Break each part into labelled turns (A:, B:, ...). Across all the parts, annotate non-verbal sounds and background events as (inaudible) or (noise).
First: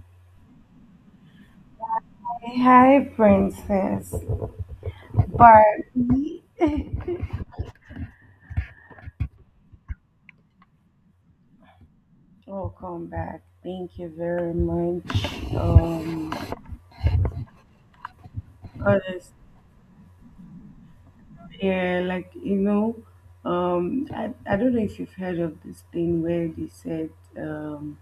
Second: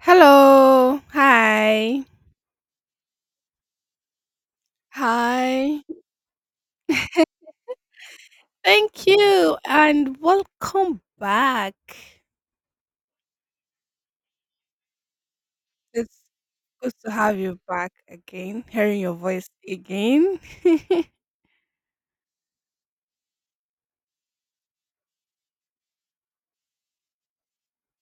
A: Hello. Hi.
B: Hi, Princess
A: Hi.
B: Barbie. (laughs)
A: Thank you and welcome back.
B: Welcome back. Thank you very much.
A: It's
B: Um,
A: good to have you back again, hearing your voice again. (laughs)
B: Yeah, I don't know if you've heard of this thing where they said um,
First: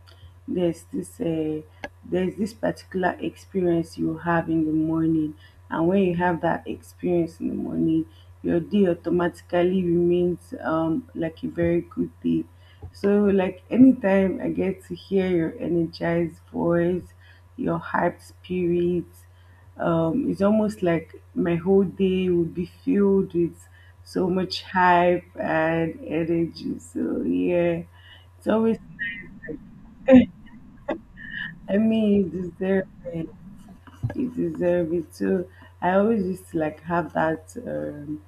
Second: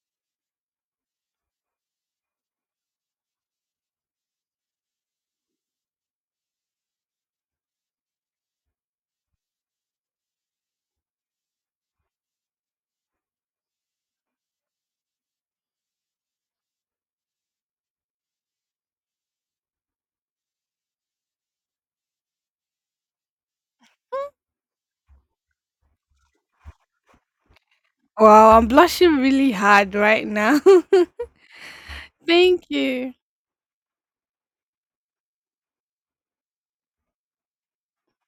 B: there's this uh, there's this particular experience you have in the morning, and when you have that experience in the morning, your day automatically remains like a very good day. So like anytime I get to hear your energized voice, your hyped spirit it's almost like my whole day would be filled with so much hype and energy. So yeah, it's
A: Wow, I'm
B: always
A: blushing really hard right now.
B: I
A: (laughs)
B: mean, it's
A: Thank
B: there.
A: you.
B: You deserve it. So I always used to like have that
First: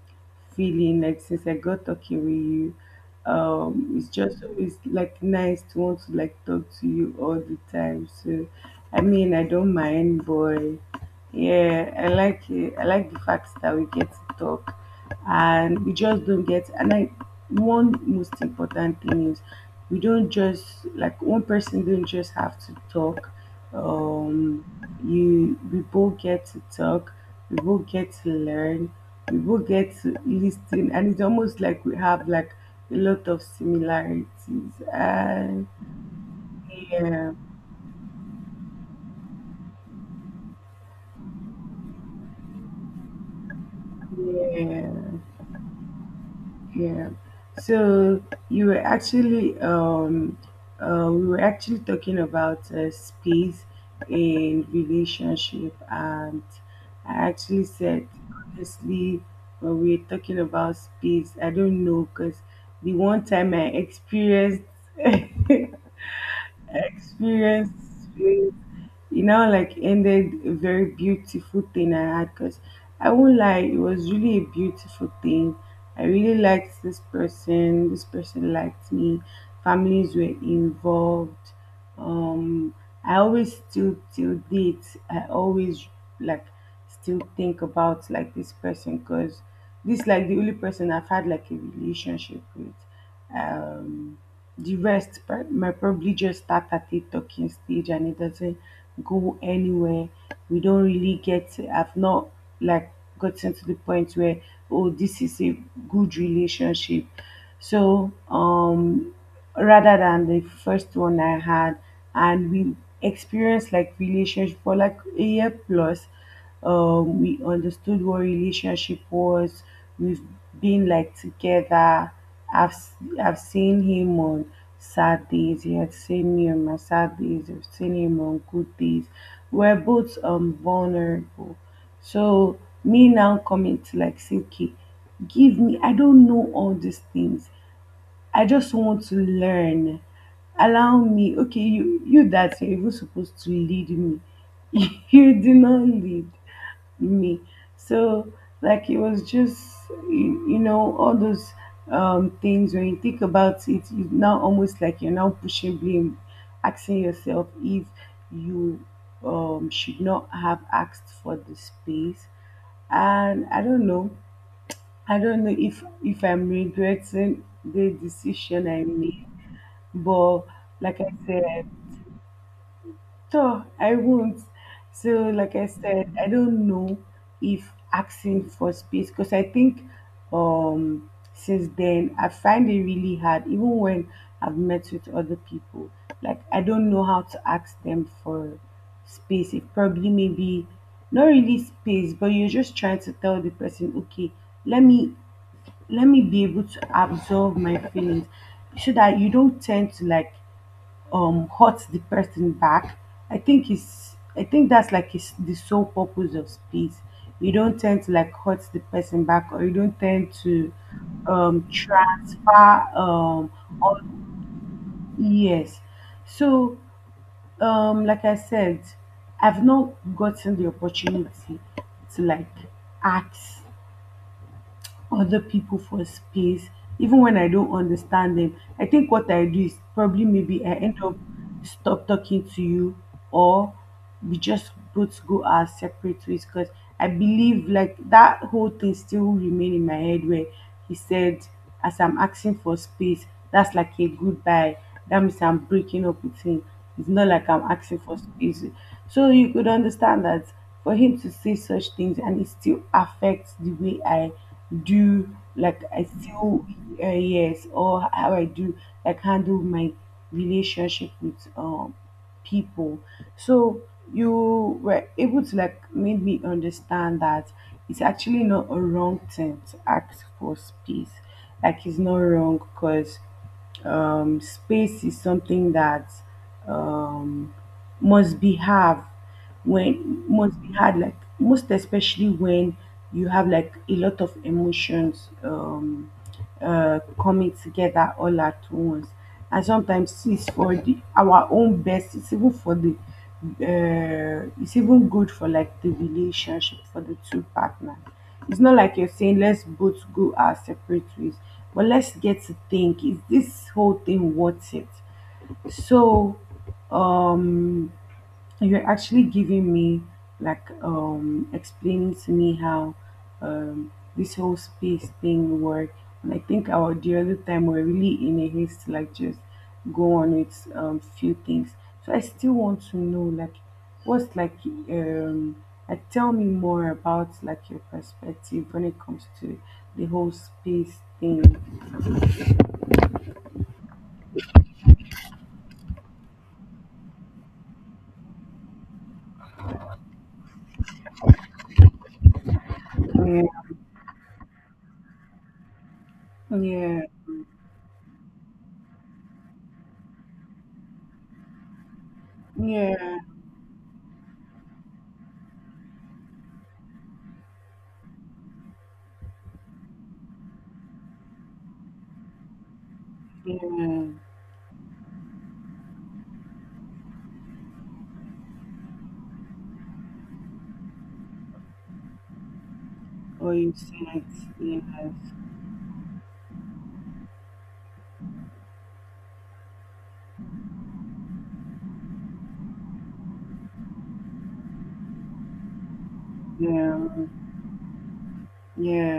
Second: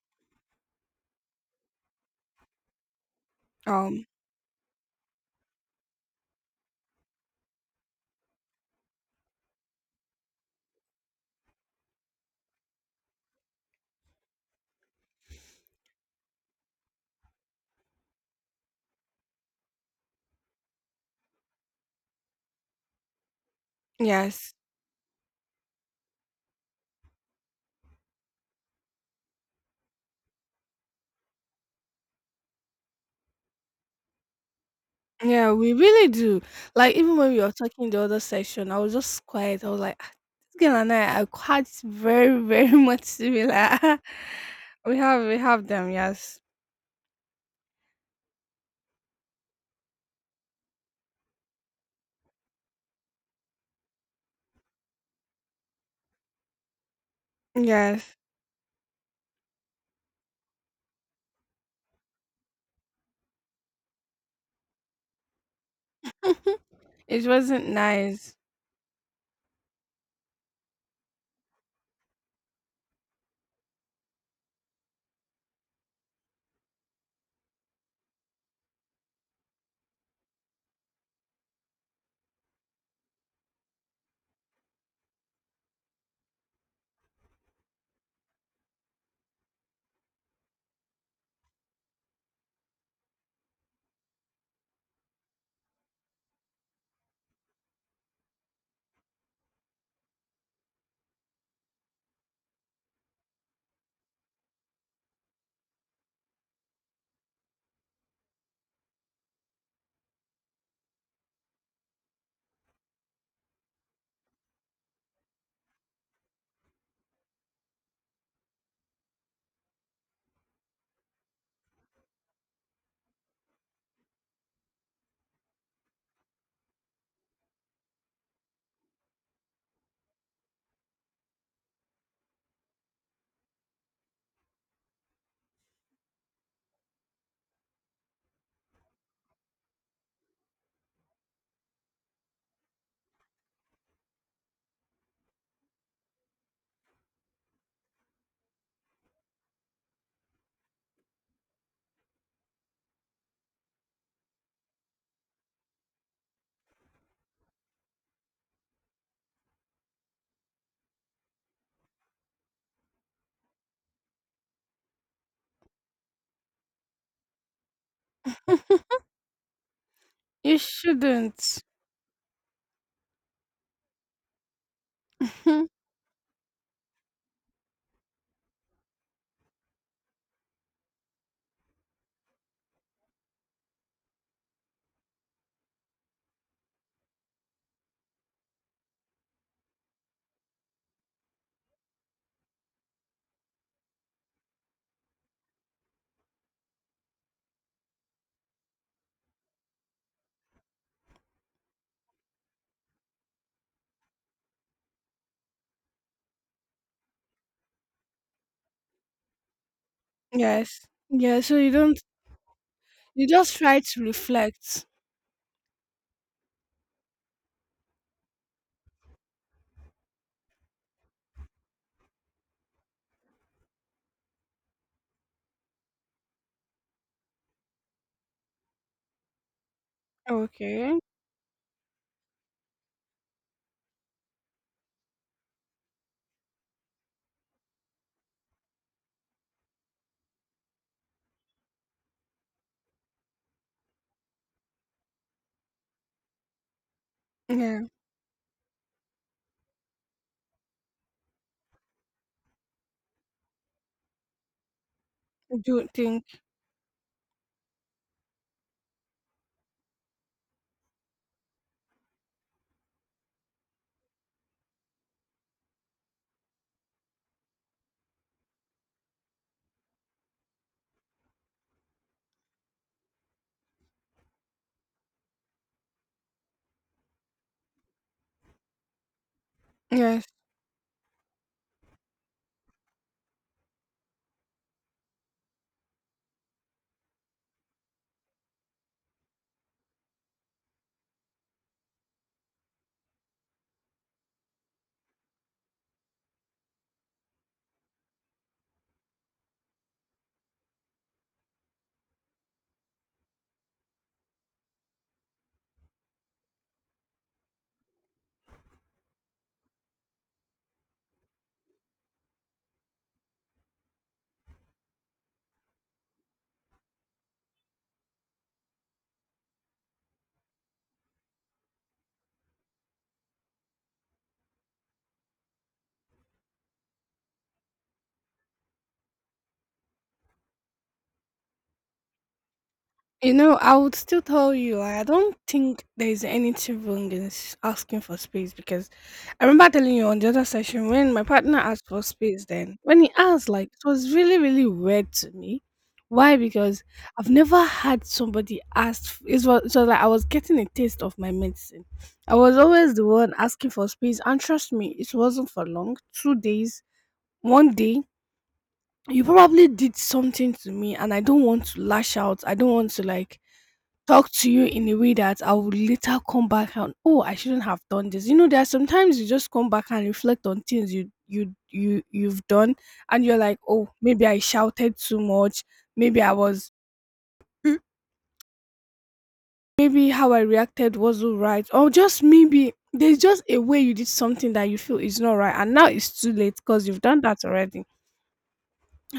B: feeling like since I got talking with you,
A: Um,
B: it's just always like nice to want to like talk to you all the time. So I mean I don't mind boy. Yeah, I like it. I like the fact that we get to talk and we just don't get and I one most important thing is we don't just like one person don't just have to talk
A: yes.
B: um you we both get to talk, we both get to learn, we both get to listen, and it's almost like we have like a lot of similarities.
A: Yeah,
B: And
A: we really do. Like even when
B: yeah,
A: we were talking the other session, I was just quiet. I was like, "Ah, this girl and I are quite very, very much similar." (laughs) we
B: yeah.
A: have we have them, yes.
B: Yeah. So you were actually we were actually talking about space in relationship, and I actually said
A: Yes.
B: honestly, when we were talking about space, I don't know because the one time I experienced (laughs)
A: (laughs) It wasn't
B: experience
A: nice.
B: with you know like ended a very beautiful thing I had, because I won't lie, it was really a beautiful thing. I really liked this person, this person liked me, families were involved. um I always, still till date, I always like still think about like this person, because this like the only person I've had like a relationship with. um the might probably just start at a talking stage and it doesn't go anywhere. We don't really get. I've not like gotten to the point where oh this is a good relationship. So rather than the first one I had, and we experienced like relationship for like a year plus. We understood what relationship was. We've been like together. I've s- I've seen him on sad days. He had seen me on my sad days. I've seen him on good days. We're both vulnerable. So me now coming to like say, okay, give me. I don't know all these things. I just want to learn. Allow me. Okay, you that you're even supposed to lead me. (laughs) you do not lead me. So, like, it was just, all those things when you think about it, you now almost like you're now pushing blame, asking yourself if you should not have asked for the space. And I don't know if I'm regretting the decision I
A: (laughs)
B: made, but
A: You
B: like I
A: shouldn't.
B: said. So I won't. So, like I
A: (laughs)
B: said, I don't know if asking for space, because I think um since then I find it really hard, even when I've met with other people. Like I don't know how to ask them for space. It probably maybe not really space, but you're just trying to tell the person, okay, let me let me be able to absorb my feelings so that you don't tend to like hurt the person back. I think that's like it's the sole purpose of space. You don't tend to like hurt the person back, or you don't tend to
A: Yes. Yeah, so you don't,
B: transfer
A: you just try
B: all,
A: to reflect.
B: yes. So like I said, I've not gotten the opportunity to like ask other people for space. Even when I don't understand them, I think what I do is probably maybe I
A: Okay.
B: end up stop talking to you, or we just both go our separate ways, because I believe like that whole thing still remain in my head where he said, as I'm asking for space, that's like a goodbye, that means I'm breaking up with him. It's not like I'm
A: Yeah.
B: asking for space. So you could understand that for him to say such things, and it still affects the way I do, like
A: Do
B: I
A: think.
B: feel, yes, or how I do like handle my relationship with people. So you were able to like make me understand that it's actually not a wrong thing to ask for space. Like it's not wrong, because space is something that um, must be have when
A: Yes.
B: must be hard, like most especially when you have like a lot of emotions coming together all at once, and sometimes it's for the our own best, it's even for the it's even good for like the relationship, for the two partners. It's not like you're saying let's both go our separate ways, but let's get to think, is this whole thing worth it? So um and you're actually giving me like explaining to me how this whole space thing work. And I think our the other time we're really in a haste to like just go on with few things. So I still want to know like what's like tell me more about like your perspective when it comes to the whole space thing.
A: You know, I would still tell you, like, I don't think there's anything wrong in asking for space, because I remember telling you on the other session when my partner asked for space. Then when he
B: Yeah.
A: asked, like, it was really, really weird to me. Why? Because
B: Yeah,
A: I've never had somebody ask. It was so like I was getting a taste of my medicine. I was always the
B: yeah,
A: one asking for space, and trust me, it wasn't for long, 2 days, one day. You probably did something to me, and I don't want to lash out. I don't want to, like,
B: yeah.
A: talk to you in a way that I would later come back and, oh, I shouldn't have done this. You know, there are sometimes you just come back and reflect on things you've done, and you're
B: What
A: like,
B: you
A: oh,
B: said,
A: maybe I
B: yes,
A: shouted too much, maybe I was, Mm. maybe how I reacted wasn't right, or just maybe there's just a way you did something that you feel is not right, and now it's too late because
B: yeah.
A: you've done that already.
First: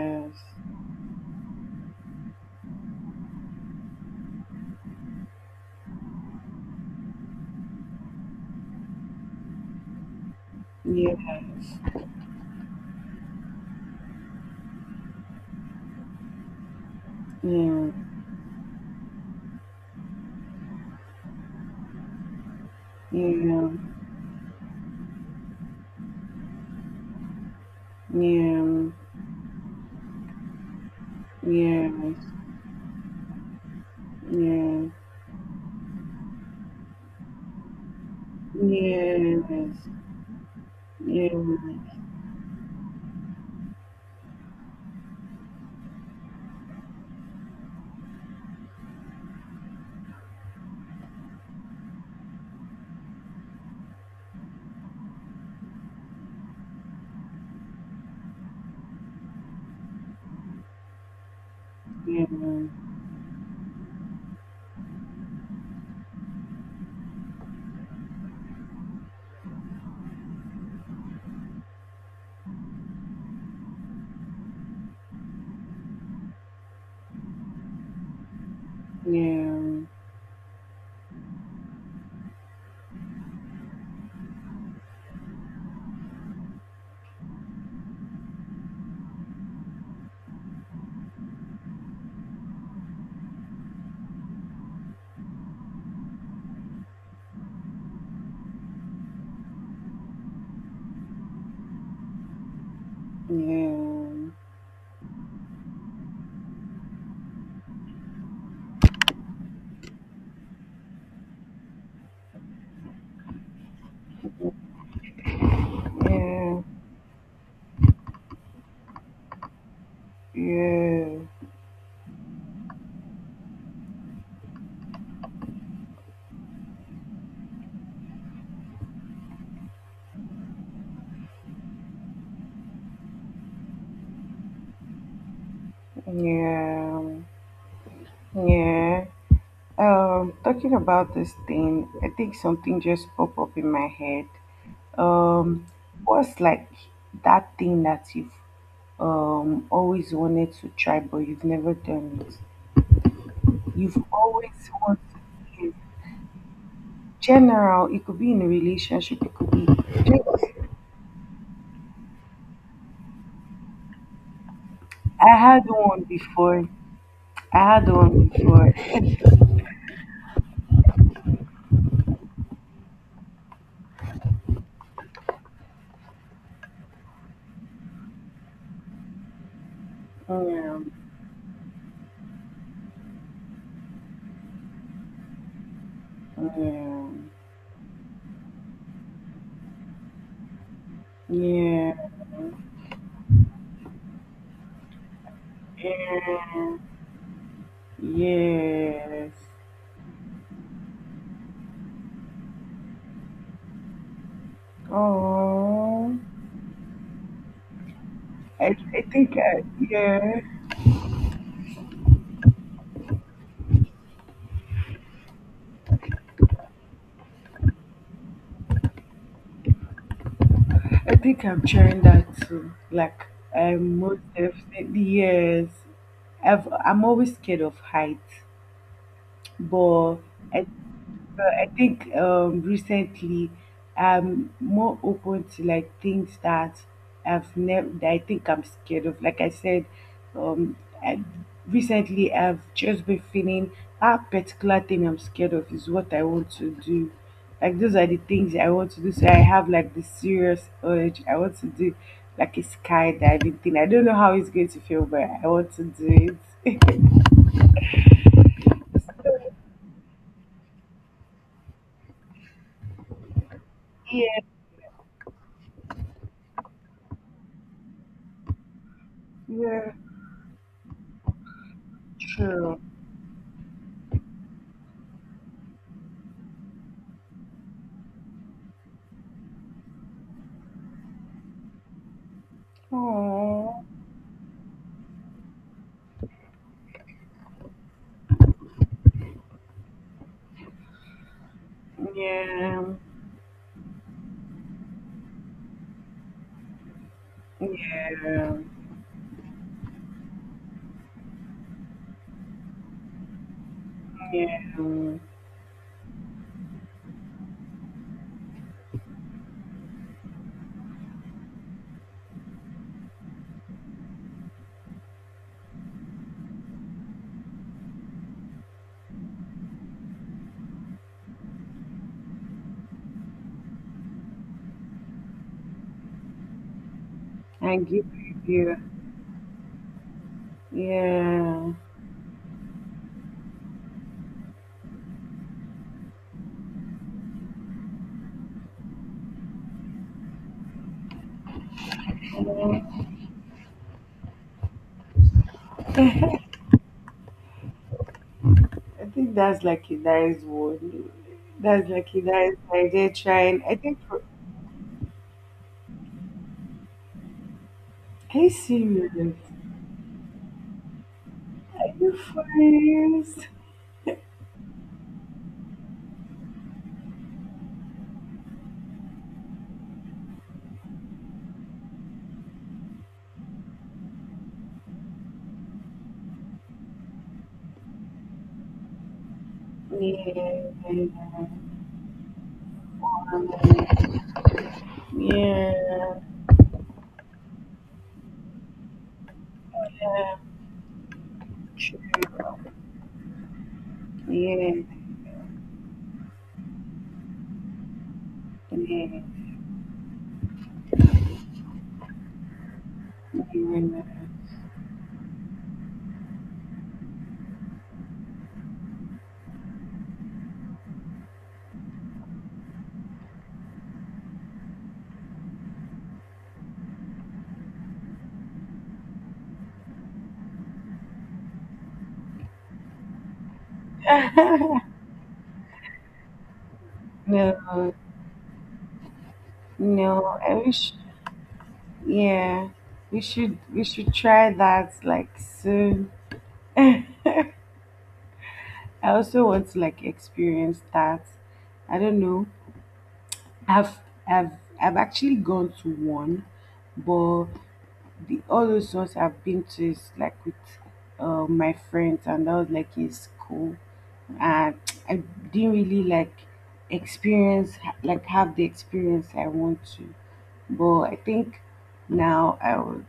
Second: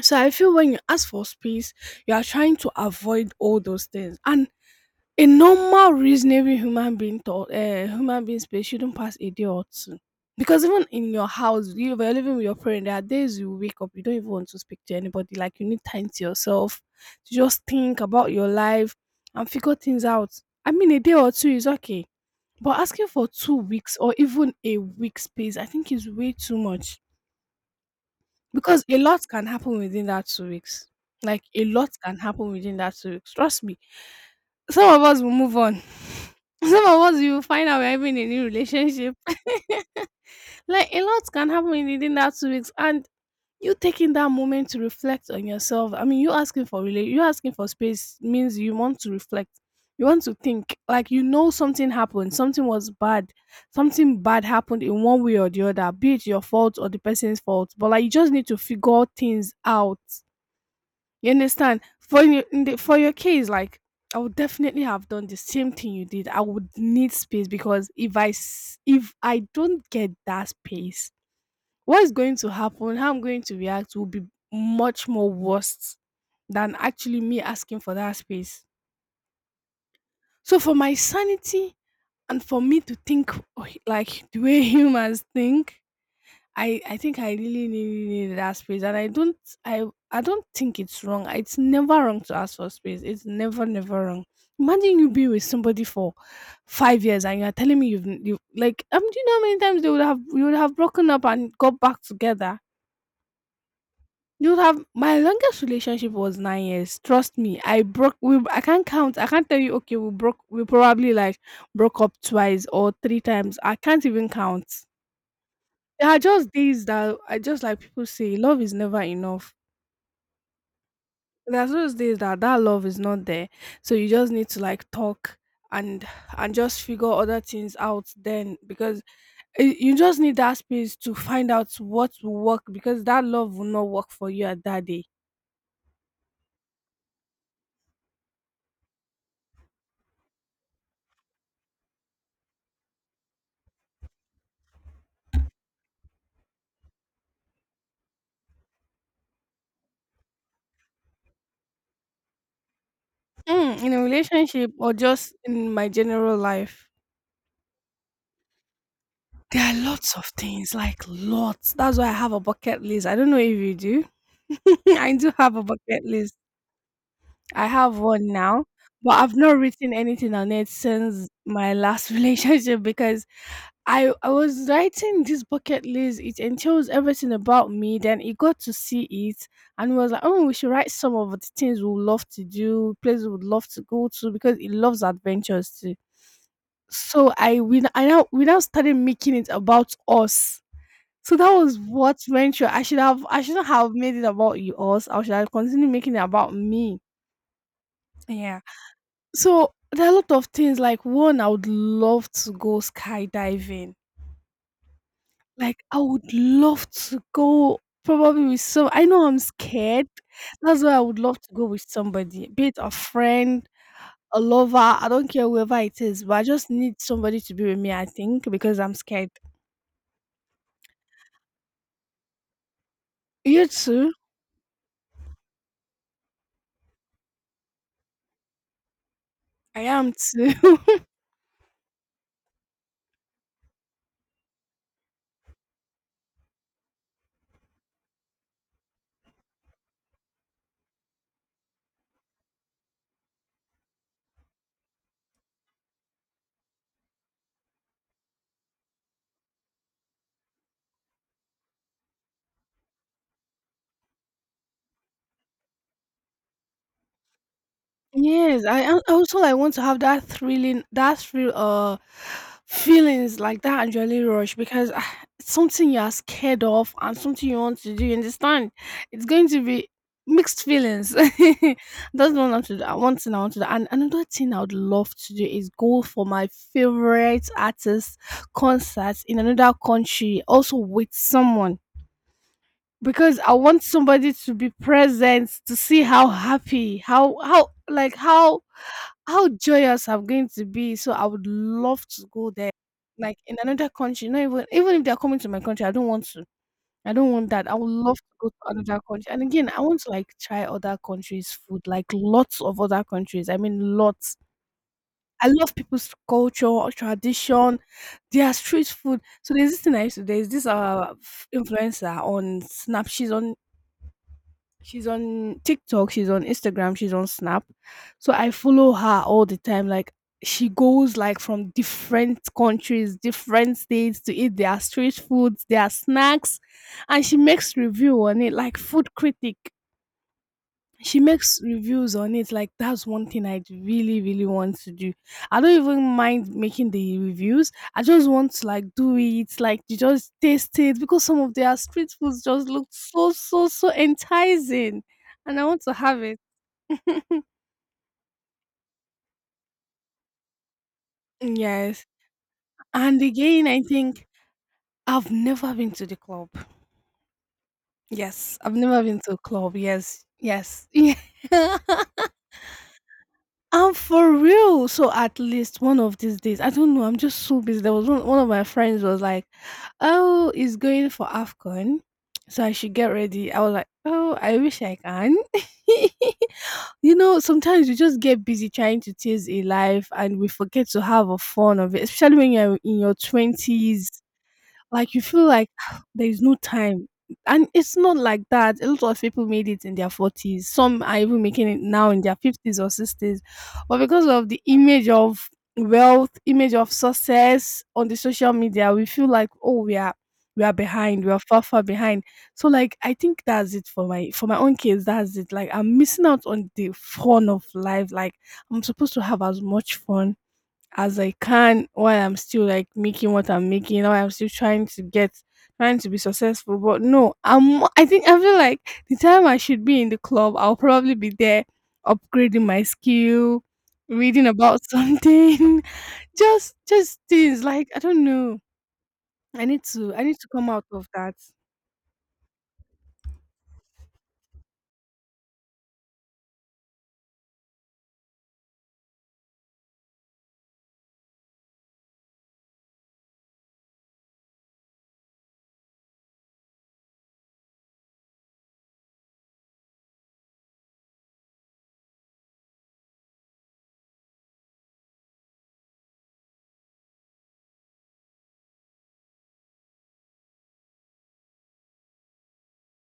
A: So I feel when you ask for space, you are trying to avoid all those things. And a normal, reasonable human being thought, human being, space shouldn't pass a day or two. Because even in
B: Yes.
A: your house, you are living with your parent, there are days you wake up, you don't even want to speak to anybody. Like you need time to yourself to just
B: Yeah.
A: think about your life and figure things out. I mean, a day or two is okay, but asking for
B: Yeah.
A: two
B: Yeah.
A: weeks or even a week space, I think is way too much. Because
B: Yes.
A: a lot can happen within that 2 weeks. Like a lot
B: Yeah.
A: can
B: Yes.
A: happen within that 2 weeks. Trust me,
B: Yeah.
A: some of us will move on. (laughs) Some of us, you will find out we're having a new relationship.
B: Yeah.
A: (laughs) Like a lot
B: Yeah.
A: can happen in
B: Yeah.
A: within that 2 weeks, and you taking that moment to reflect on yourself, I mean, you asking for you asking for space means you want to reflect. You want to think, like, you know, something happened, something was bad, something bad happened in one way or the other, be it your fault or the person's fault, but like you just need to figure things out. You understand? For your, in the, for your case, like I would definitely have done the same thing you did. I would need space, because if if I don't get that space, what is going to happen? How I'm going to react will be much more worse than actually me asking for that space. So for my sanity and for me to think, oh, like the way (laughs) humans think, I think I really, really needed that space, and I don't, I don't think it's wrong. It's never wrong to ask for space. It's never, never wrong. Imagine you be with somebody for 5 years, and you are telling me you've you like. Do you know how many times they would have, you would have broken up and got back together? You would have, my longest relationship was 9 years. Trust me, I broke. We, I can't count. I can't tell you. Okay, we broke. We probably like broke up twice or three times. I can't even count. There are just days that I just like, people say, love is never enough. There are those days that that love is not there, so you just need to like talk and and just figure other things out then, because you just need that space to find out what will work, because that love will not work for you at that day.
B: Yeah. Yeah. Yeah. yeah. Talking about this thing, I think something just popped up in my head. Um, what's like that thing that you've always wanted to try but you've never done it?
A: Mm, in
B: You've
A: a
B: always
A: relationship or
B: wanted
A: just in
B: in
A: my general life,
B: general, it could be in a relationship, it could
A: there
B: be
A: are lots of things, like lots. That's why I have a bucket list. I don't know if you do. (laughs) I do
B: I
A: have
B: had
A: a
B: one
A: bucket list.
B: before, I
A: I
B: had
A: have one
B: one
A: now,
B: before.
A: but I've not written anything on it since my last (laughs) relationship, because I was writing this bucket list. It entails everything about me. Then he got to see it and was like, "Oh, we should write some of the things we would love to do, places we would love to go to, because he loves adventures too." So I, I now, we now started making it about us. So
B: Yeah,
A: that was
B: yeah,
A: what went through. I should have, I shouldn't have made it about you, us. I should have continued making it about
B: yeah,
A: me. Yeah.
B: yeah, yes.
A: So, there are a lot of things, like one, I would love to go skydiving. Like I
B: Oh,
A: would love to go probably with some,
B: I
A: I know
B: think
A: I'm
B: I,
A: scared.
B: yeah,
A: That's why I would love to go with somebody, be it a friend, a lover, I don't care whoever it is, but I just need somebody to be with me, I think, because I'm scared.
B: I think I'm sharing that too, like
A: You
B: I
A: too.
B: most definitely yes. I'm always scared of height,
A: I am
B: but I
A: too. (laughs)
B: but I think recently I'm more open to like things that I've never that I think I'm scared of. Like I said, um, I, recently I've just been feeling that particular thing I'm scared of is what I want to do. Like those are the things I want to do. So I have like the serious urge. I want to do like a skydiving thing. I don't know how it's going to feel, but I want to do it. (laughs)
A: Yes, I also I want to have that thrilling, that thrill, feelings, like that Anjali
B: Yeah,
A: rush, because ah, it's something you are scared of and something you want to do. You understand? It's going to be
B: yeah,
A: mixed feelings. (laughs) That's one I want to
B: true.
A: do. I want to do. And another thing I would love to do is go for my favorite artist concerts in another country, also with someone, because I want
B: Aww.
A: somebody to be present to see how happy, how, like how joyous I'm going to be. So I would love to go there,
B: Yeah,
A: like in another country. Not even, even if they're coming to my country, I don't want to. I don't want that. I would love to go
B: yeah,
A: to another country. And again, I want to like try other countries' food, like lots of other countries. I mean, lots.
B: yeah.
A: I love people's culture, tradition, their street food. So there's this thing I used to. There's this influencer on Snap. She's on TikTok, she's on Instagram, she's on Snap. So I follow her all the time. Like she goes like from different countries, different states to eat their street foods, their snacks, and she makes
B: I give
A: review on it, like
B: you.
A: food critic, she makes
B: Yeah,
A: reviews on it. Like that's one thing I really, really want to do. I don't even mind making the reviews, I just want to like do it, like you just taste it, because some of their street foods just look so, so, so enticing, and I want to have it. (laughs)
B: I think that's like a nice one. That's
A: Yes.
B: like a nice idea.
A: And
B: Trying,
A: again,
B: I
A: I
B: think. For,
A: think I've never been to the club.
B: are you
A: Yes, I've never
B: serious?
A: been to a club. Yes, yes. (laughs) Yeah.
B: Are you serious?
A: I'm for real. So at least one of these days, I don't know. I'm just so busy. There was one, one of my friends was like, "Oh, he's going for Afcon, so I should get ready." I was like, "Oh, I wish I can." (laughs) You know, sometimes we just get busy trying to chase a life, and we forget to have a fun of it, especially when you're in your twenties, like you
B: Yeah,
A: feel like (sighs)
B: yeah,
A: there is no time. And it's not like that. A lot of people made it in their
B: yeah.
A: 40s. Some are even making it
B: True.
A: now in their 50s or 60s. But because of the
B: Yeah,
A: image of wealth, image of success on the social media, we
B: yeah,
A: feel like, oh, we are behind. We are far, far behind. So like I think that's it
B: yeah.
A: for my, for my own case. That's it. Like I'm missing out on the fun of life. Like I'm supposed to have as much fun as I can while I'm still like making what I'm making, while I'm still trying to get, trying to be successful. But no, I think I feel like the time I should be in the club, I'll probably be there upgrading my skill,
B: (laughs)
A: reading about (laughs) something. (laughs) Just things, like
B: no,
A: I don't know. I need to I need
B: no.
A: to
B: I
A: come out
B: wish.
A: of that.
B: Yeah, we should try that like soon. (laughs) I also want to like experience that. I don't know. I've I've I've actually gone to one, but the all those ones I've been to is like with my friends, and that was like in school. And (tsk) I didn't really like experience like have the experience I want to. But I think now I would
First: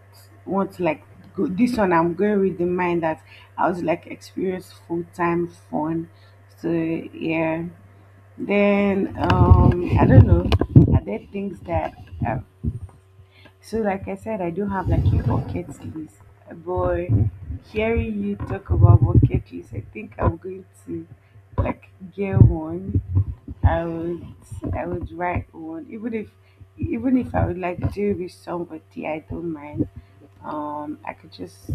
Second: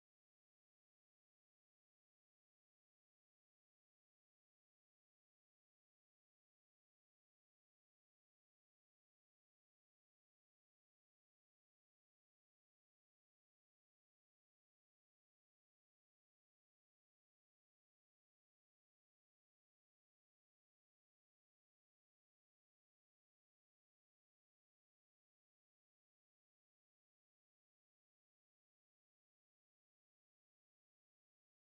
B: want to like go this one. I'm going with the mind that I was like experience full time fun. So yeah. Then I don't know. Are there things that uh, so like I said, I do have like a bucket list, but hearing you talk about bucket list, I think I'm going to like get one. I would I would write one, even if I would like do with somebody, I don't mind. I could just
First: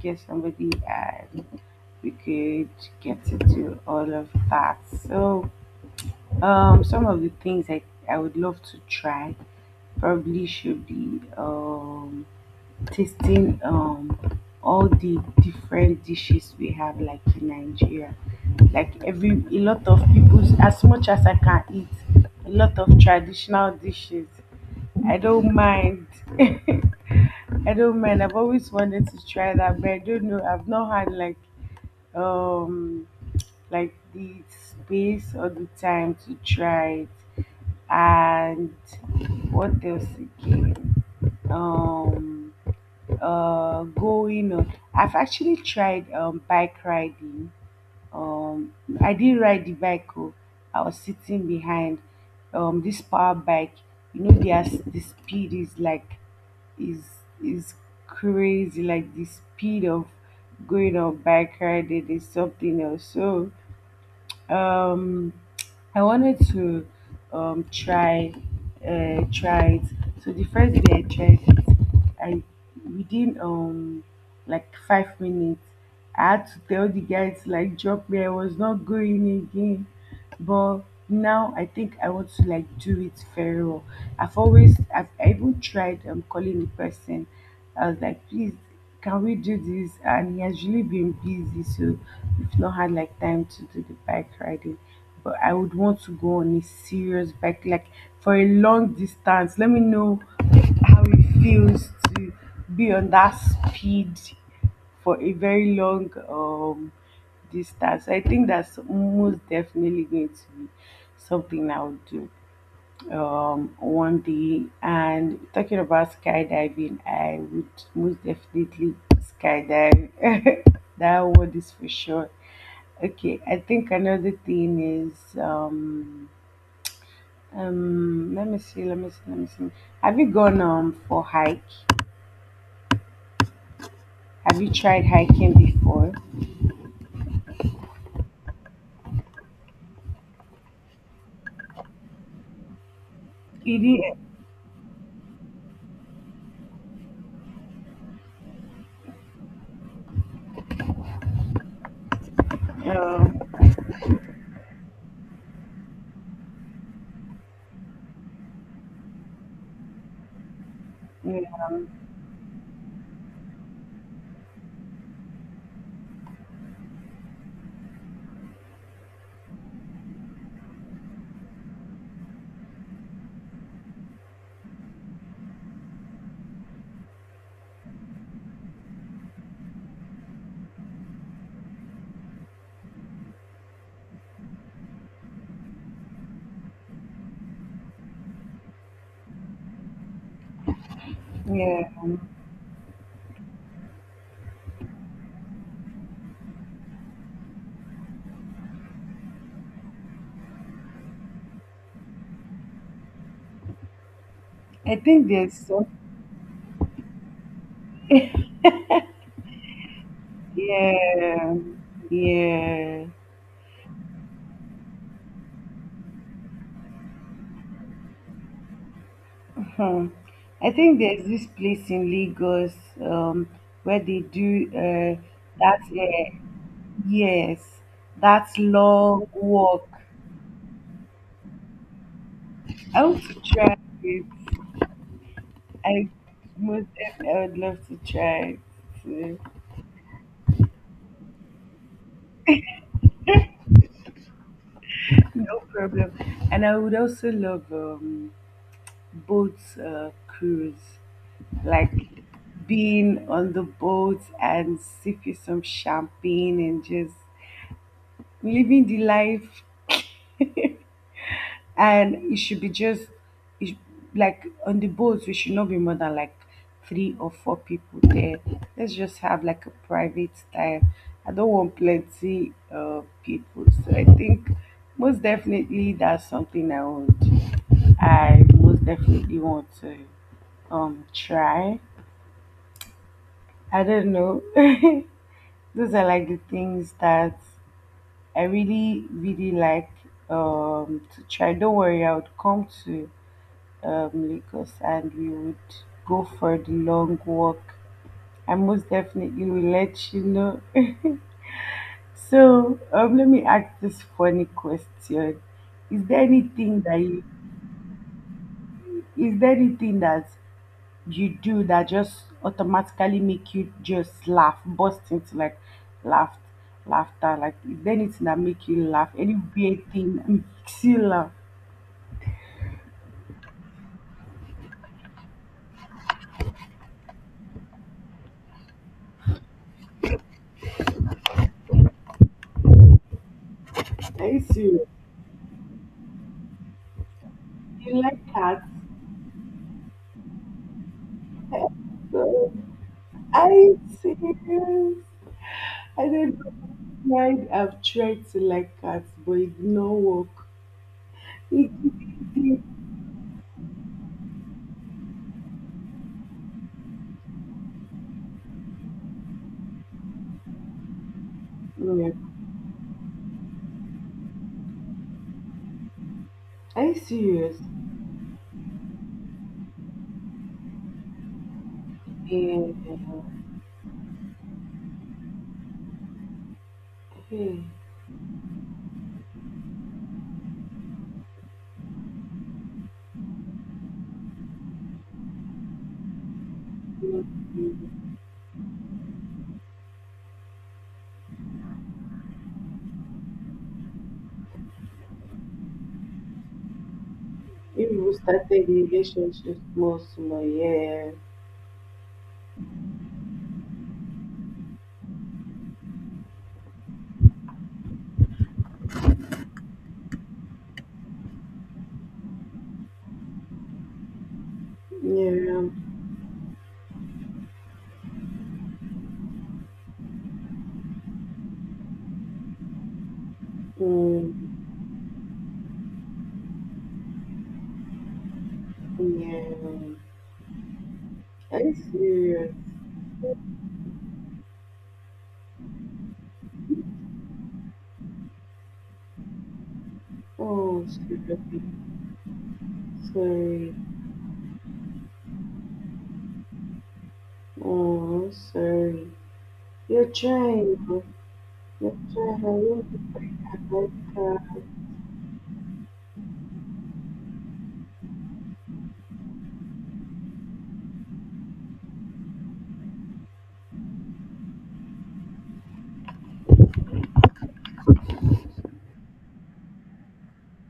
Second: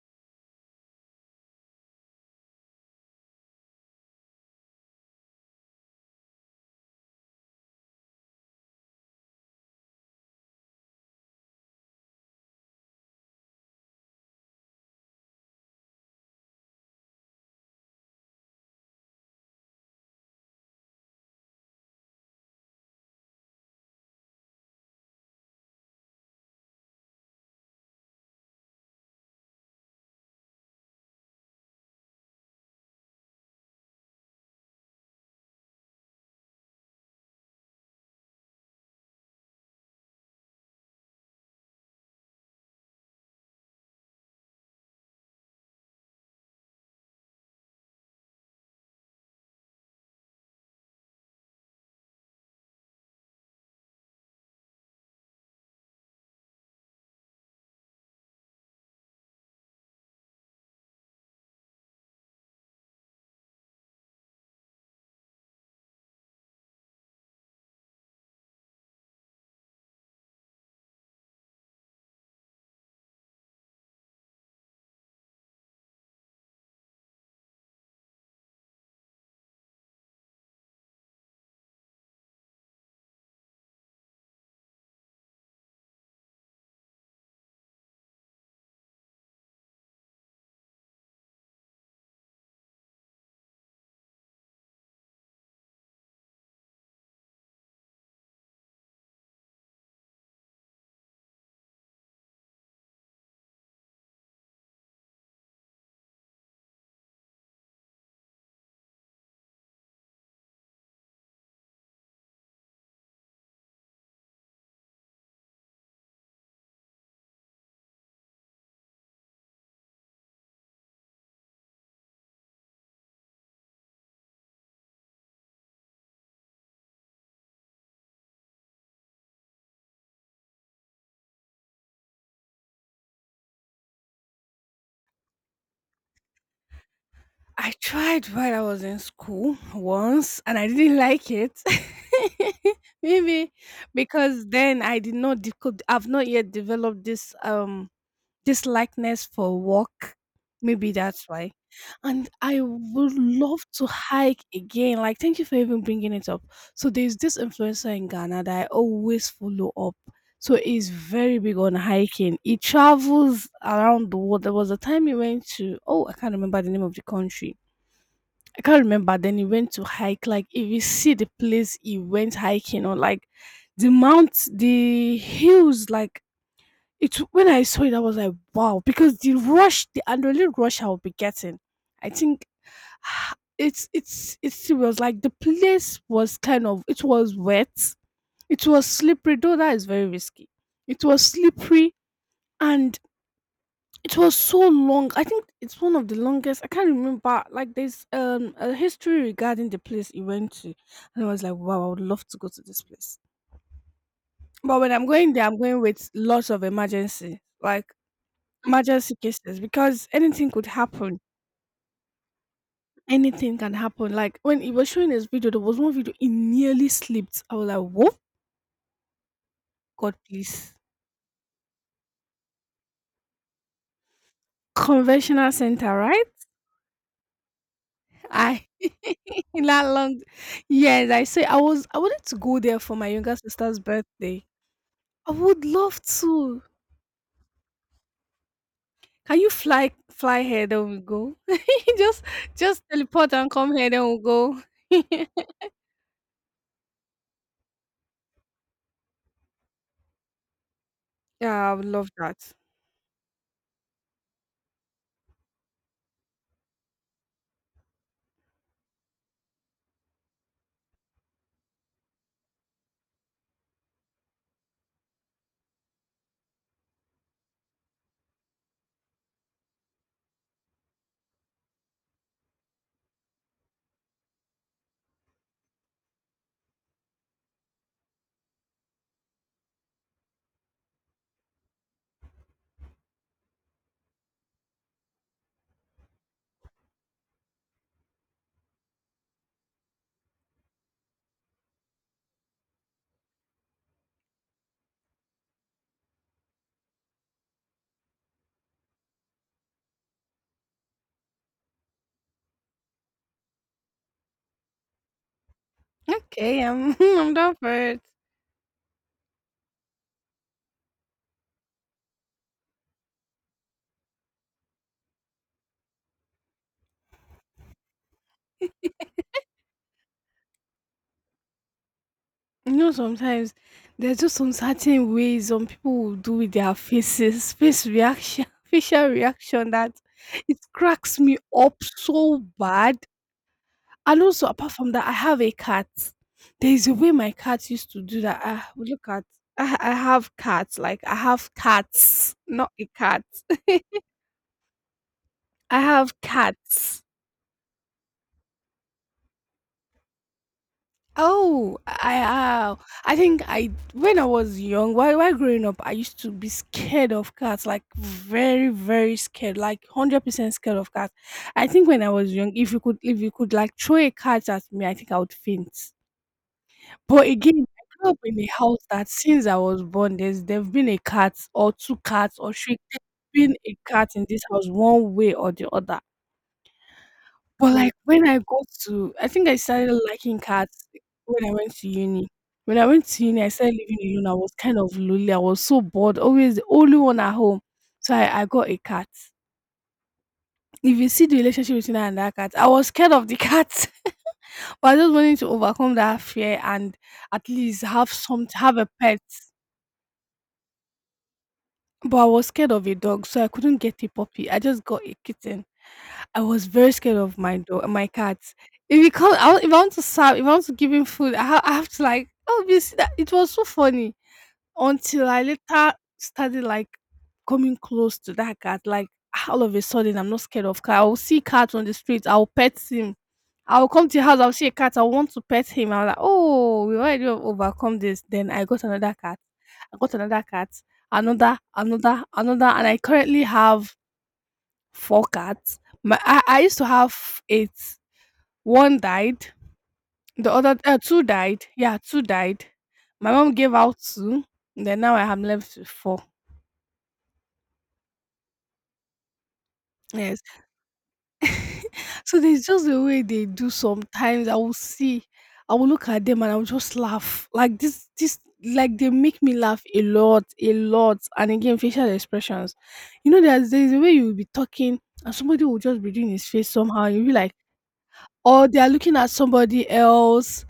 B: get somebody and we could get to do all of that. So some of the things I would love to try probably should be tasting all the different dishes we have like in Nigeria. Like every a lot of people, as much as I can eat, a lot of traditional dishes. I don't mind. (laughs) I don't mind. I've always wanted to try that, but I don't know, I've not had um like the space or the time to try it, and what else again? Um, going on, I've actually tried bike riding. Um, I did ride the bike. Oh. I was sitting behind this power bike. You know, there's the speed is like is is crazy. Like the speed of going on bike riding is something else. So um I wanted to um try try it. So the first day I tried it, I within like 5 minutes I had to tell the guy to like drop me. I was not going again. But now I think I want to like do it very well. I've I even tried calling the person. I was like please, can we do this? And he has really been busy, so we've not had like time to do the bike riding. But I would want to go on a serious bike, like for a long distance. Let me know how it feels to be on that speed for a very long distance. I think that's most definitely going to be something I would do one day. And talking about skydiving, I would most definitely skydive. (laughs) That word is for sure. Okay, I think another thing is let me see. Have you gone for hike? Have you tried hiking before?
A: I tried while I was in school once and I didn't like it. (laughs) Maybe
B: It is,
A: because then I've not yet developed this this likeness for walk. Maybe that's why. And I would love
B: um,
A: to hike again. Like thank you for even bringing it up. So there's this influencer in Ghana that I always follow up. So he's very big
B: yeah,
A: on hiking. He travels around the world. There was a time he went to, oh, I can't remember the name of the country, I can't remember. Then he went to hike. Like if you see the place he went hiking on, like the mount, the hills, like it. When I saw it, I was like, wow, because the rush, the adrenaline rush I will be getting. I think (sighs) it's serious. Like the place was kind of it was wet, it was slippery. Though that is very risky. It was
B: yeah.
A: slippery and it was so long. I think it's one of the longest. I can't remember. Like there's a history regarding the place he went to, and I was like, wow, I would love to go to this place. But when
B: I
A: I'm
B: think
A: going there,
B: there's
A: I'm going
B: some,
A: with lots of emergency, like emergency cases, because anything could happen.
B: yeah, yeah.
A: Anything can happen. Like when he was showing his video, there was one video he nearly slipped. I was like, whoa,
B: Hmm.
A: God,
B: I
A: please.
B: think there's this place in Lagos, um, where they do
A: Conventional
B: that,
A: center, right?
B: uh, yes, that
A: I
B: long
A: (laughs) in that
B: walk.
A: long, yes, I say I was I wanted to go there for
B: I
A: my
B: want
A: younger
B: to try
A: sister's
B: it.
A: birthday. I would love
B: I
A: to.
B: I would love to try it
A: Can
B: too.
A: you fly here then we go? (laughs) just just teleport and come here then we'll go. (laughs)
B: No problem. And I would also love, boat, cruise,
A: Yeah, I would
B: like
A: love that.
B: being on the boat and sipping some champagne and just living the life, and it should be just it, like on the boat we should not be more than like three or four people there. Let's just have like a private time. I don't want plenty people, so I think most definitely that's something I would, I most definitely want to try. I don't know. (laughs) Those are like the things that I really really like to try. Don't worry, I would come to, Lagos, and we would go for the long walk. I most definitely will let you know. (laughs) So, let me ask this funny question. Is there
A: Okay,
B: anything
A: I'm
B: that
A: (laughs)
B: you,
A: I'm down for it.
B: is there anything that you do that just automatically make you just laugh, burst into like laugh, laughter? Like, is there anything that make you laugh? Any weird thing that makes you laugh?
A: You know, sometimes there's just some certain ways some people will do with their faces, face reaction, (laughs) facial reaction that it cracks me up so bad. And
B: Are you
A: also, apart
B: serious?
A: from that, I have a cat. There is a way my cat used to
B: You like
A: do that.
B: cats?
A: Ah, we look at. I have cats. Like I have cats, not a cat.
B: (laughs)
A: (laughs)
B: I
A: I
B: serious. I
A: have
B: don't know.
A: cats.
B: Mind I've tried to like cats, but it did not work. It,
A: Oh,
B: it,
A: I think I when I was young, while growing up, I used to be scared of cats, like very scared, like 100% scared of cats. I think when I
B: it,
A: was young, if you could like throw a cat at me, I think I would faint.
B: Are you
A: But
B: serious?
A: again, I grew up in a house that since I was born, there've been a cat or two cats or
B: Yeah.
A: three. There's been a cat in this house one way or the other.
B: Hey.
A: But, like, when I go to I think I started liking cats when I went to uni. When I went to uni, I started living alone. I was kind of lonely. I was so bored, always the only one at home. So I got a cat. If you see the relationship between her and that cat, I was scared of the cat, (laughs) but I just wanted to overcome that fear and at least
B: If we started the
A: have a pet.
B: relationship small, small, yeah.
A: But I was scared of a dog, so I couldn't get a puppy. I just got a kitten. I was very scared of my dog, my cat. If you come, if I want to serve, if I want to give him food, I have to like. Obviously, that it was so funny. Until I
B: Yeah.
A: later started like coming close to that cat, like all of a sudden I'm not scared of cat. I'll see cats on the street, I'll pet him. I'll come to your
B: Mm,
A: house, I'll see a cat, I want to pet him. I'm like, oh, we already have overcome this. Then I got another cat.
B: yeah.
A: I got another cat, another,
B: Are you
A: another,
B: serious?
A: another, and I currently have four cats. I used to have eight. One died. The other
B: Oh,
A: two
B: seriously.
A: died. Yeah, two died. My mom
B: Sorry.
A: gave out two. Then now I am left with four.
B: Oh, sorry. You're
A: Yes.
B: trying. You're
A: So
B: trying. I
A: there's just
B: want to
A: the way
B: break
A: they do sometimes. I
B: a.
A: will see, I will look at them and I will just laugh. Like like they make me laugh a lot, a lot. And again, facial expressions. You know, there's a way you will be talking and somebody will just be doing his face somehow. You'll be like, oh, they are looking at somebody else.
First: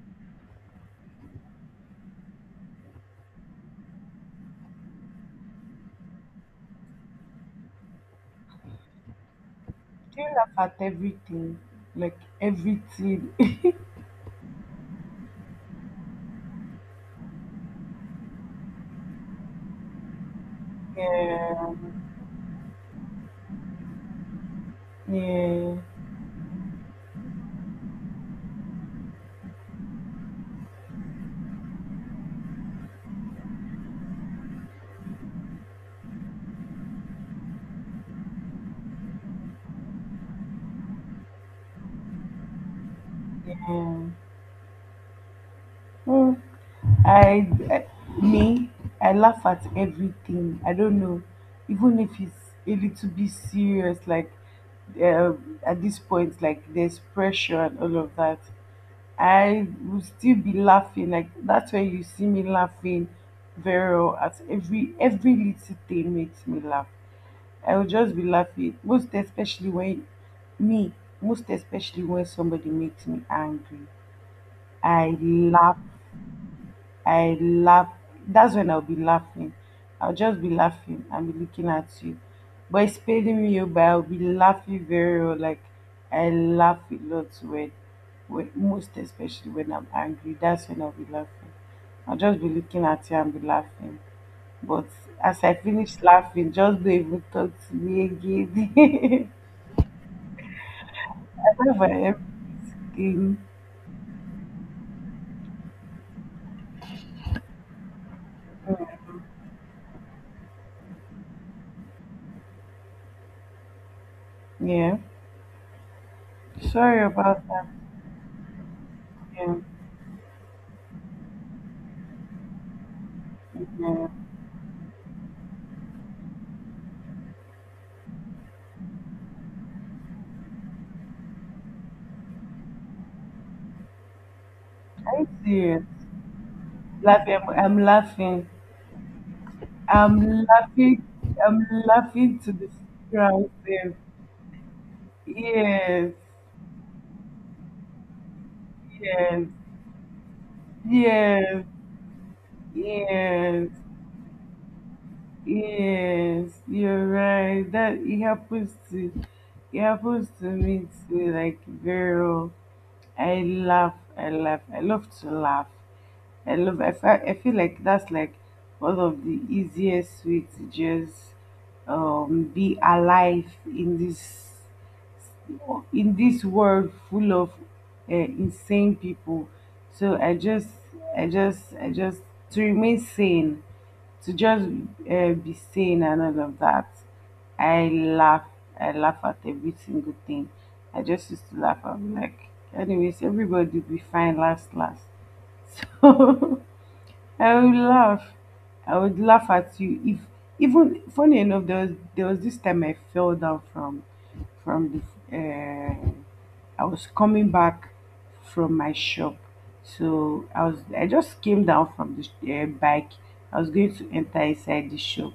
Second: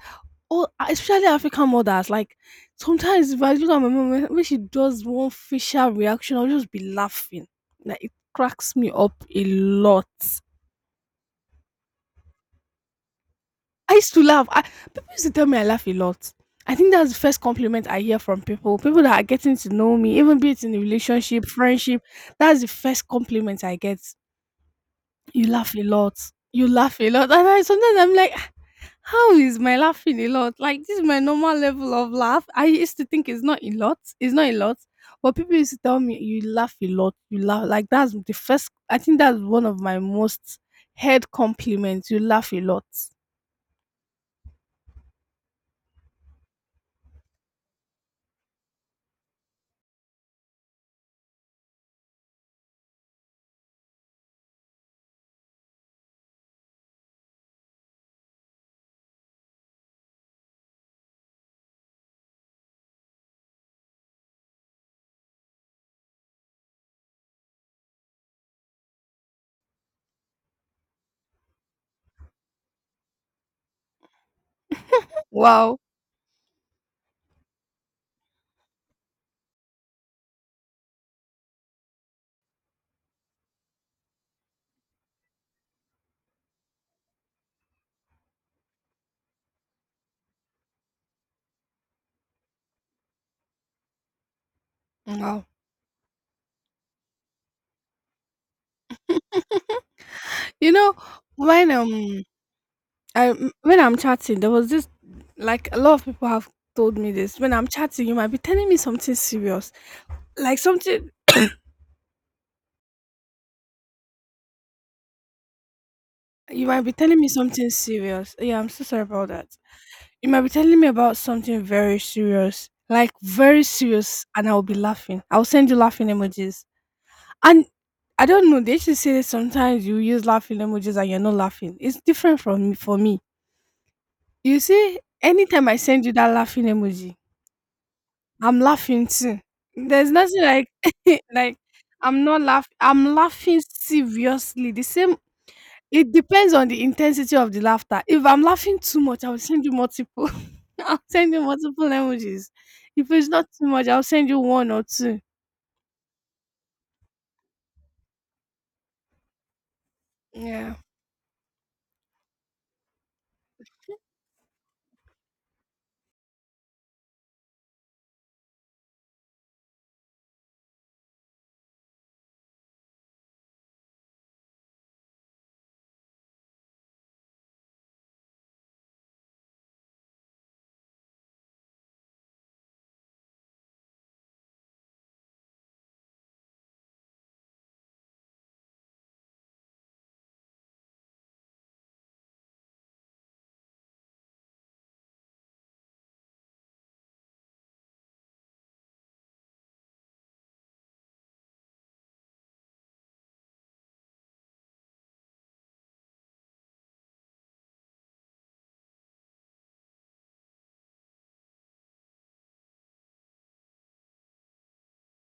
A: Oh, especially African mothers. Like sometimes if I look at my mom when she does one facial reaction, I'll just be laughing. Like it cracks me up a lot.
B: Do you laugh at everything? Like everything. (laughs)
A: I used to laugh. People used to tell me I laugh a lot. I think that's the first compliment I hear from people. People that are getting to know me, even be it in a relationship,
B: Yeah.
A: friendship, that's the first compliment I get. You laugh
B: Yeah.
A: a lot. You laugh a lot. And I sometimes I'm like, how is my laughing a lot? Like this is my normal level of laugh. I used to think it's not a lot. It's not a lot. But people used to tell me you laugh a lot. You laugh like that's the first I think that's one of my most heard compliments. You laugh a lot.
B: Yeah. Hmm. I, I me, I laugh at everything. I don't know, even if it's a little bit serious, like, uh, at this point, like there's pressure and all of that. I will still be laughing. Like that's why you see me laughing very well at every little thing makes me laugh. I will just be laughing, most especially when me most especially when somebody makes me angry, I laugh.
A: Wow.
B: I laugh. That's when I'll be laughing. I'll just be laughing and be looking at you. But it's paining me, oh, but I'll be laughing very well. Like I laugh a lot when most especially when I'm angry. That's when I'll be laughing. I'll just be looking at you and be laughing. But as
A: Wow.
B: I finish laughing, just don't even talk to me again.
A: You know,
B: (laughs) I
A: when
B: love
A: um I
B: everything.
A: m- when I'm chatting, there was this like a lot of people have told me this. When I'm chatting, you might be telling me something serious. Like something
B: Yeah.
A: you might be
B: Sorry
A: telling me
B: about that.
A: something serious. Yeah, I'm so sorry about that.
B: Yeah.
A: You might be telling me about something very serious. Like very
B: Yeah.
A: serious and I'll be laughing. I'll send you laughing emojis. And I don't know, they should say sometimes you use laughing emojis and you're not laughing. It's different from me for me. You see,
B: Are you
A: anytime I
B: serious?
A: send you that laughing emoji,
B: Laughing. I'm laughing.
A: I'm laughing too. There's nothing
B: I'm
A: like
B: laughing.
A: (laughs) like
B: I'm
A: I'm
B: laughing
A: not
B: to the
A: laughing. I'm
B: ground.
A: laughing seriously. The same. It
B: Yes,
A: depends on the intensity of the laughter. If I'm laughing too much, I will
B: yes,
A: send you multiple. (laughs) I'll send you
B: yes,
A: multiple emojis. If it's not too
B: yes, yes.
A: much, I'll send you one or two.
B: Yes. You're right. That it happens to It happens to
A: Yeah.
B: me too. Like very well. I laugh. I laugh. I love to laugh. I love. I feel like that's like one of the easiest way to just be alive in this, in this world full of, insane people, so I just, to remain sane, to just, be sane and all of that, I laugh. I laugh at every single thing. I just used to laugh. I'm like, anyways, everybody will be fine, last last. (laughs) So I would laugh. I would laugh at you if, even funny enough, there was this time I fell down from the, I was coming back from my shop. So I just came down from the bike. I was going to enter inside the shop.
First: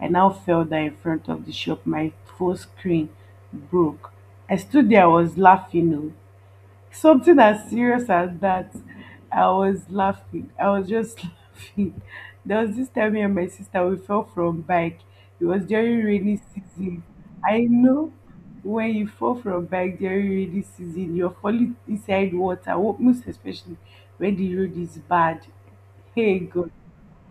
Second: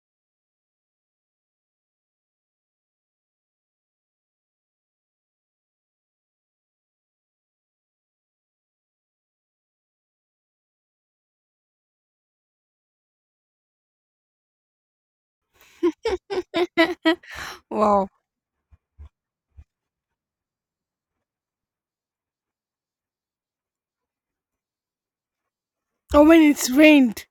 B: I now fell down in front of the shop. My full screen broke. I stood there, I was laughing. Oh. Something as serious as that, I was laughing. I was just (laughs) laughing. There was this time me and my sister we fell from bike. It was during rainy season. I
A: (laughs) Wow.
B: know, when you fall from bike during rainy season, you're falling inside water, most especially when the road is bad.
A: Or when
B: Hey
A: it's
B: God.
A: rained,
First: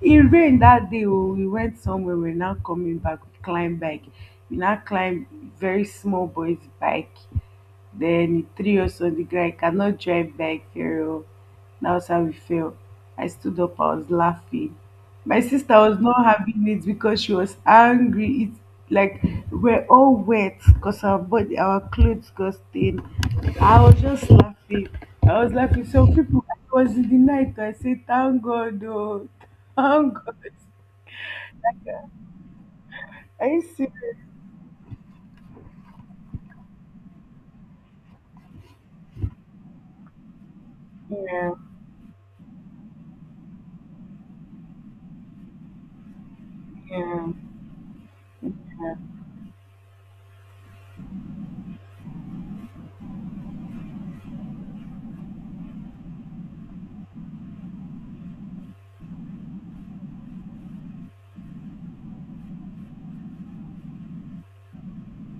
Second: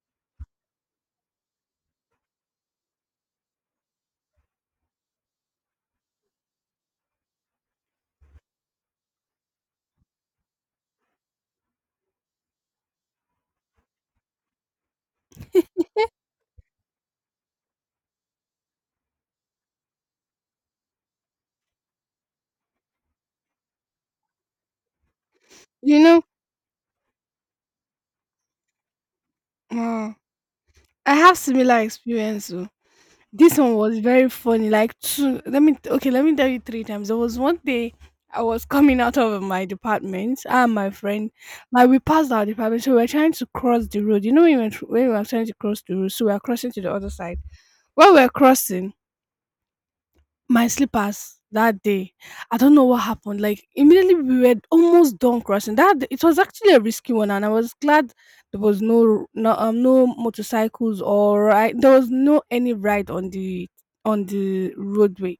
B: It rained that day. Oh, we went somewhere. We're now coming back. We climb bike. We now climb very small boy's bike. Then he threw us on the ground. I cannot drive back here. Oh. Now, sir, we fell. I stood up. I was laughing. My sister was not having it because she was angry. It's like we're all wet because our body, our clothes got stained. I was just laughing. I was laughing.
A: you
B: Some
A: know.
B: people. It was in the night. I said, "Thank God, oh,
A: Wow.
B: thank God."
A: I have similar experience.
B: Are
A: This
B: you
A: one was
B: serious?
A: very funny. Like two, let me tell you three times. There was one day I was coming out of my department and my friend,
B: Yeah,
A: like we passed our department, so we were trying to cross the road. You know when we were trying to cross the road, so we were crossing to the other
B: yeah,
A: side. While we were crossing,
B: yeah,
A: my slippers that day, I don't know what happened. Like immediately we were almost done crossing. It was actually a risky one, and I was glad there was no motorcycles or there was no any ride on the roadway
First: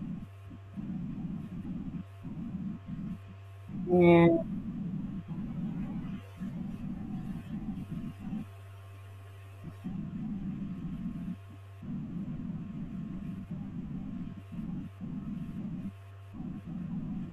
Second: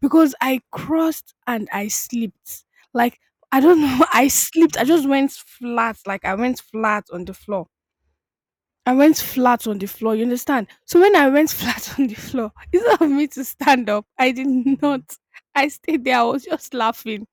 A: because I crossed and I slipped. Like I don't know, (laughs) I
B: yeah.
A: slipped. I just went flat. Like I went flat on the floor I went flat on the floor, you understand? So when I went (laughs) flat on the floor, instead of me to stand up, I did not. I stayed there. I was just laughing.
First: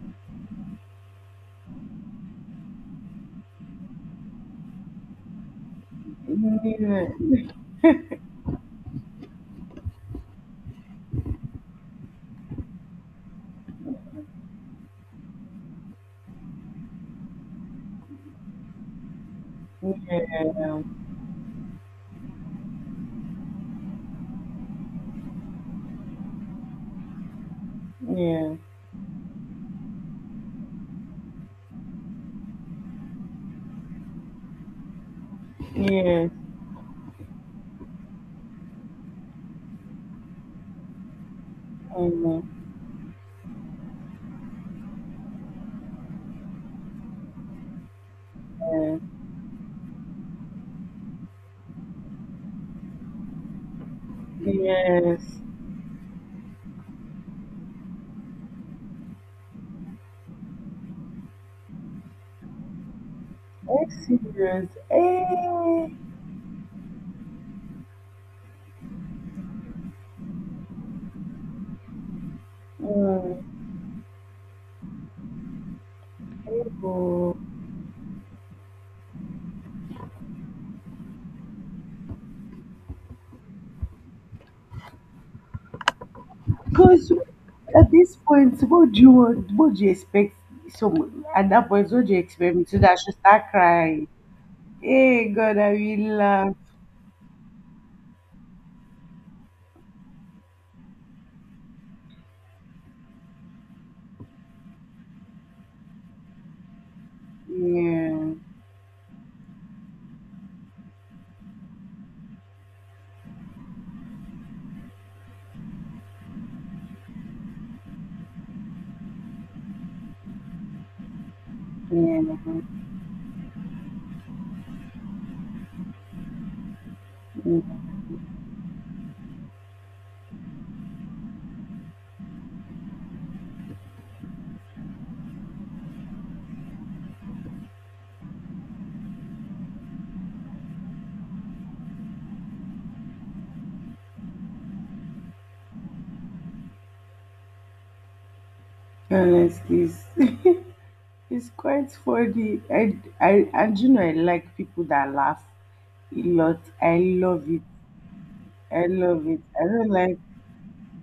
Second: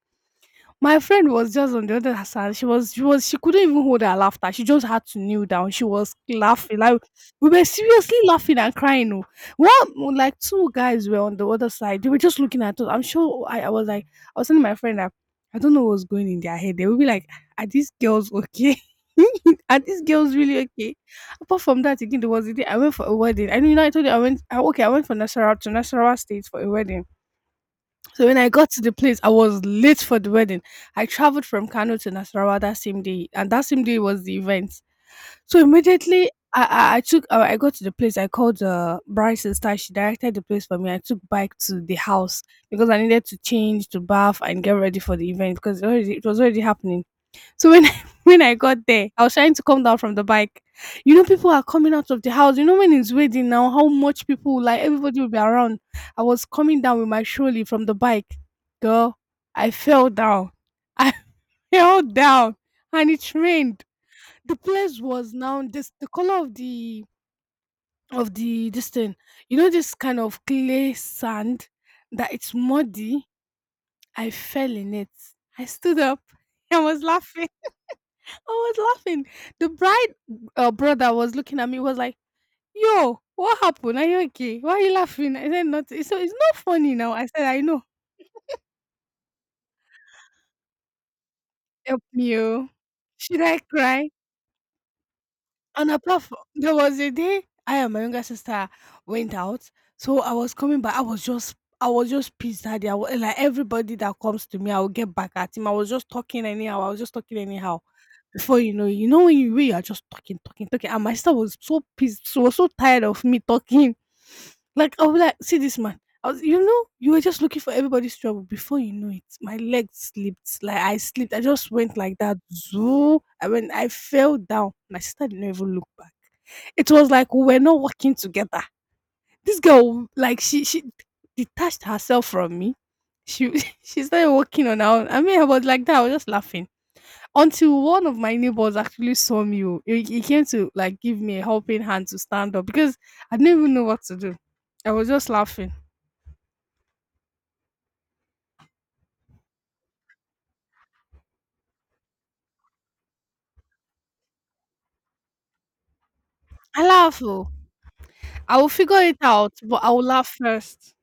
A: My friend was just on the other side. She couldn't even hold her laughter. She just had to kneel down. She was laughing. Like
B: Yeah.
A: we were seriously laughing and crying. Oh. One like two guys were on the other side. They were just looking at us. I'm sure I was like I was telling my friend that I don't know what's going in their head. They will be like, are these girls okay? (laughs) Are
B: Yeah,
A: these girls really
B: yeah.
A: okay? Apart from that, again, there was the day I went for a wedding. I mean, you know, I told you I went I went for Nasarawa to Nasarawa State for a wedding so when I
B: Yeah,
A: got to the place, I was late for the wedding. I traveled from Kano to Nasarawa that same day, and that same day was the event. So immediately,
B: yes,
A: I got to the place. I called the bride's sister. She directed the place for me. I took bike to the
B: I
A: house
B: know.
A: because I needed to change, to bath, and get ready for the event because it was already happening. So when (laughs) when I got
B: Yeah,
A: there, I was trying to come down from the bike. You know, people are coming out of the house. You know, when it's wedding now, how much people like everybody will be
B: yes.
A: around. I was coming down with my trolley from the bike. Girl, I fell down. (laughs) I fell down, and it rained. The
B: Experience.
A: place was now
B: Hey,
A: this the color of the this thing. You know, this kind of clay sand that it's muddy.
B: mm,
A: I fell in it. I stood up.
B: hey,
A: (laughs) I was
B: boo.
A: laughing. I was laughing. The bride brother was looking at me, was like, yo, what happened? Are you okay? Why are you laughing? I said, Not it's- so it's not funny now.
B: Because
A: I said, I know.
B: at this point, what do you want? What do you expect? So at that point,
A: Help
B: what do you
A: me.
B: expect me
A: Oh.
B: to do? I should
A: Should
B: start
A: I cry?
B: crying. Hey, God, I
A: And
B: will
A: apart from
B: laugh.
A: there was a day I and my younger sister went out. So I was coming back. I was just pissed that day. Like everybody that comes to me, I will get back at him. I was just talking anyhow. I was just talking anyhow.
B: Yeah,
A: Before you know when you are just talking, talking, talking, and my sister was so pissed, she was so tired of me talking. (laughs) Like I was like, see this man. I was, you know, you were just looking for everybody's trouble. Before you know it, my leg slipped. Like I slipped. I just went like that.
B: yeah.
A: Zoo. I went. I fell down. My sister didn't even look back. It was like we were not working together. This girl, like she detached herself from me. She (laughs) she started working on her own. I mean, I was like that. I was just laughing. Until one of my neighbors actually saw me, oh, he came to like give me a helping hand to stand up because I didn't even know what to do. I was just laughing.
B: Honestly, it's, (laughs) it's quite funny. I, and you know, I like people that laugh a lot.
A: I
B: I
A: laugh. Oh.
B: love it.
A: I will
B: I
A: figure it
B: love it.
A: out,
B: I
A: but
B: don't
A: I will
B: like.
A: laugh first.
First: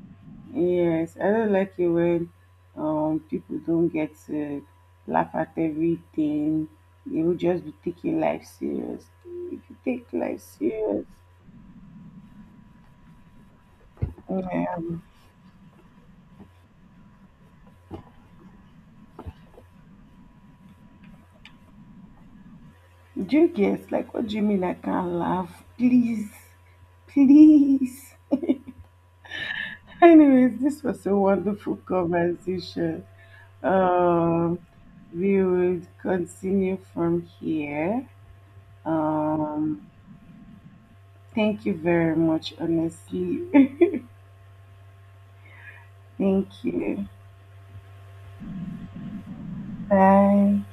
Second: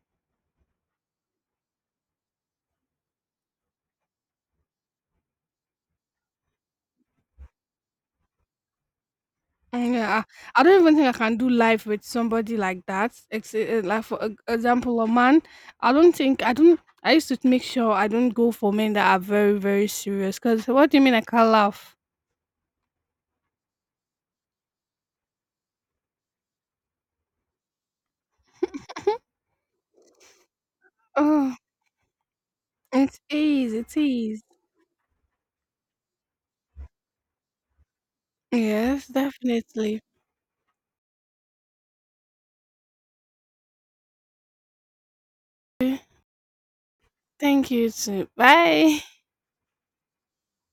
B: Yes, I don't like it when, people don't get to laugh at everything. They will just be taking life serious. If you
A: Mm,
B: take
A: yeah,
B: life
A: I don't even
B: serious,
A: think I can do life with somebody like that. For example,
B: um,
A: a man. I don't think I don't. I used to make sure I don't go for men that are very serious. Because what do you mean I can't laugh?
B: do you guess? Like what do you mean I can't laugh? Please, please. (laughs) Anyways, this was a
A: Oh,
B: wonderful conversation.
A: it is. It is.
B: Um, we will continue from here.
A: Yes,
B: Um,
A: definitely.
B: thank you very much, honestly. (laughs) Thank you.
A: Thank you too. Bye.
B: Bye.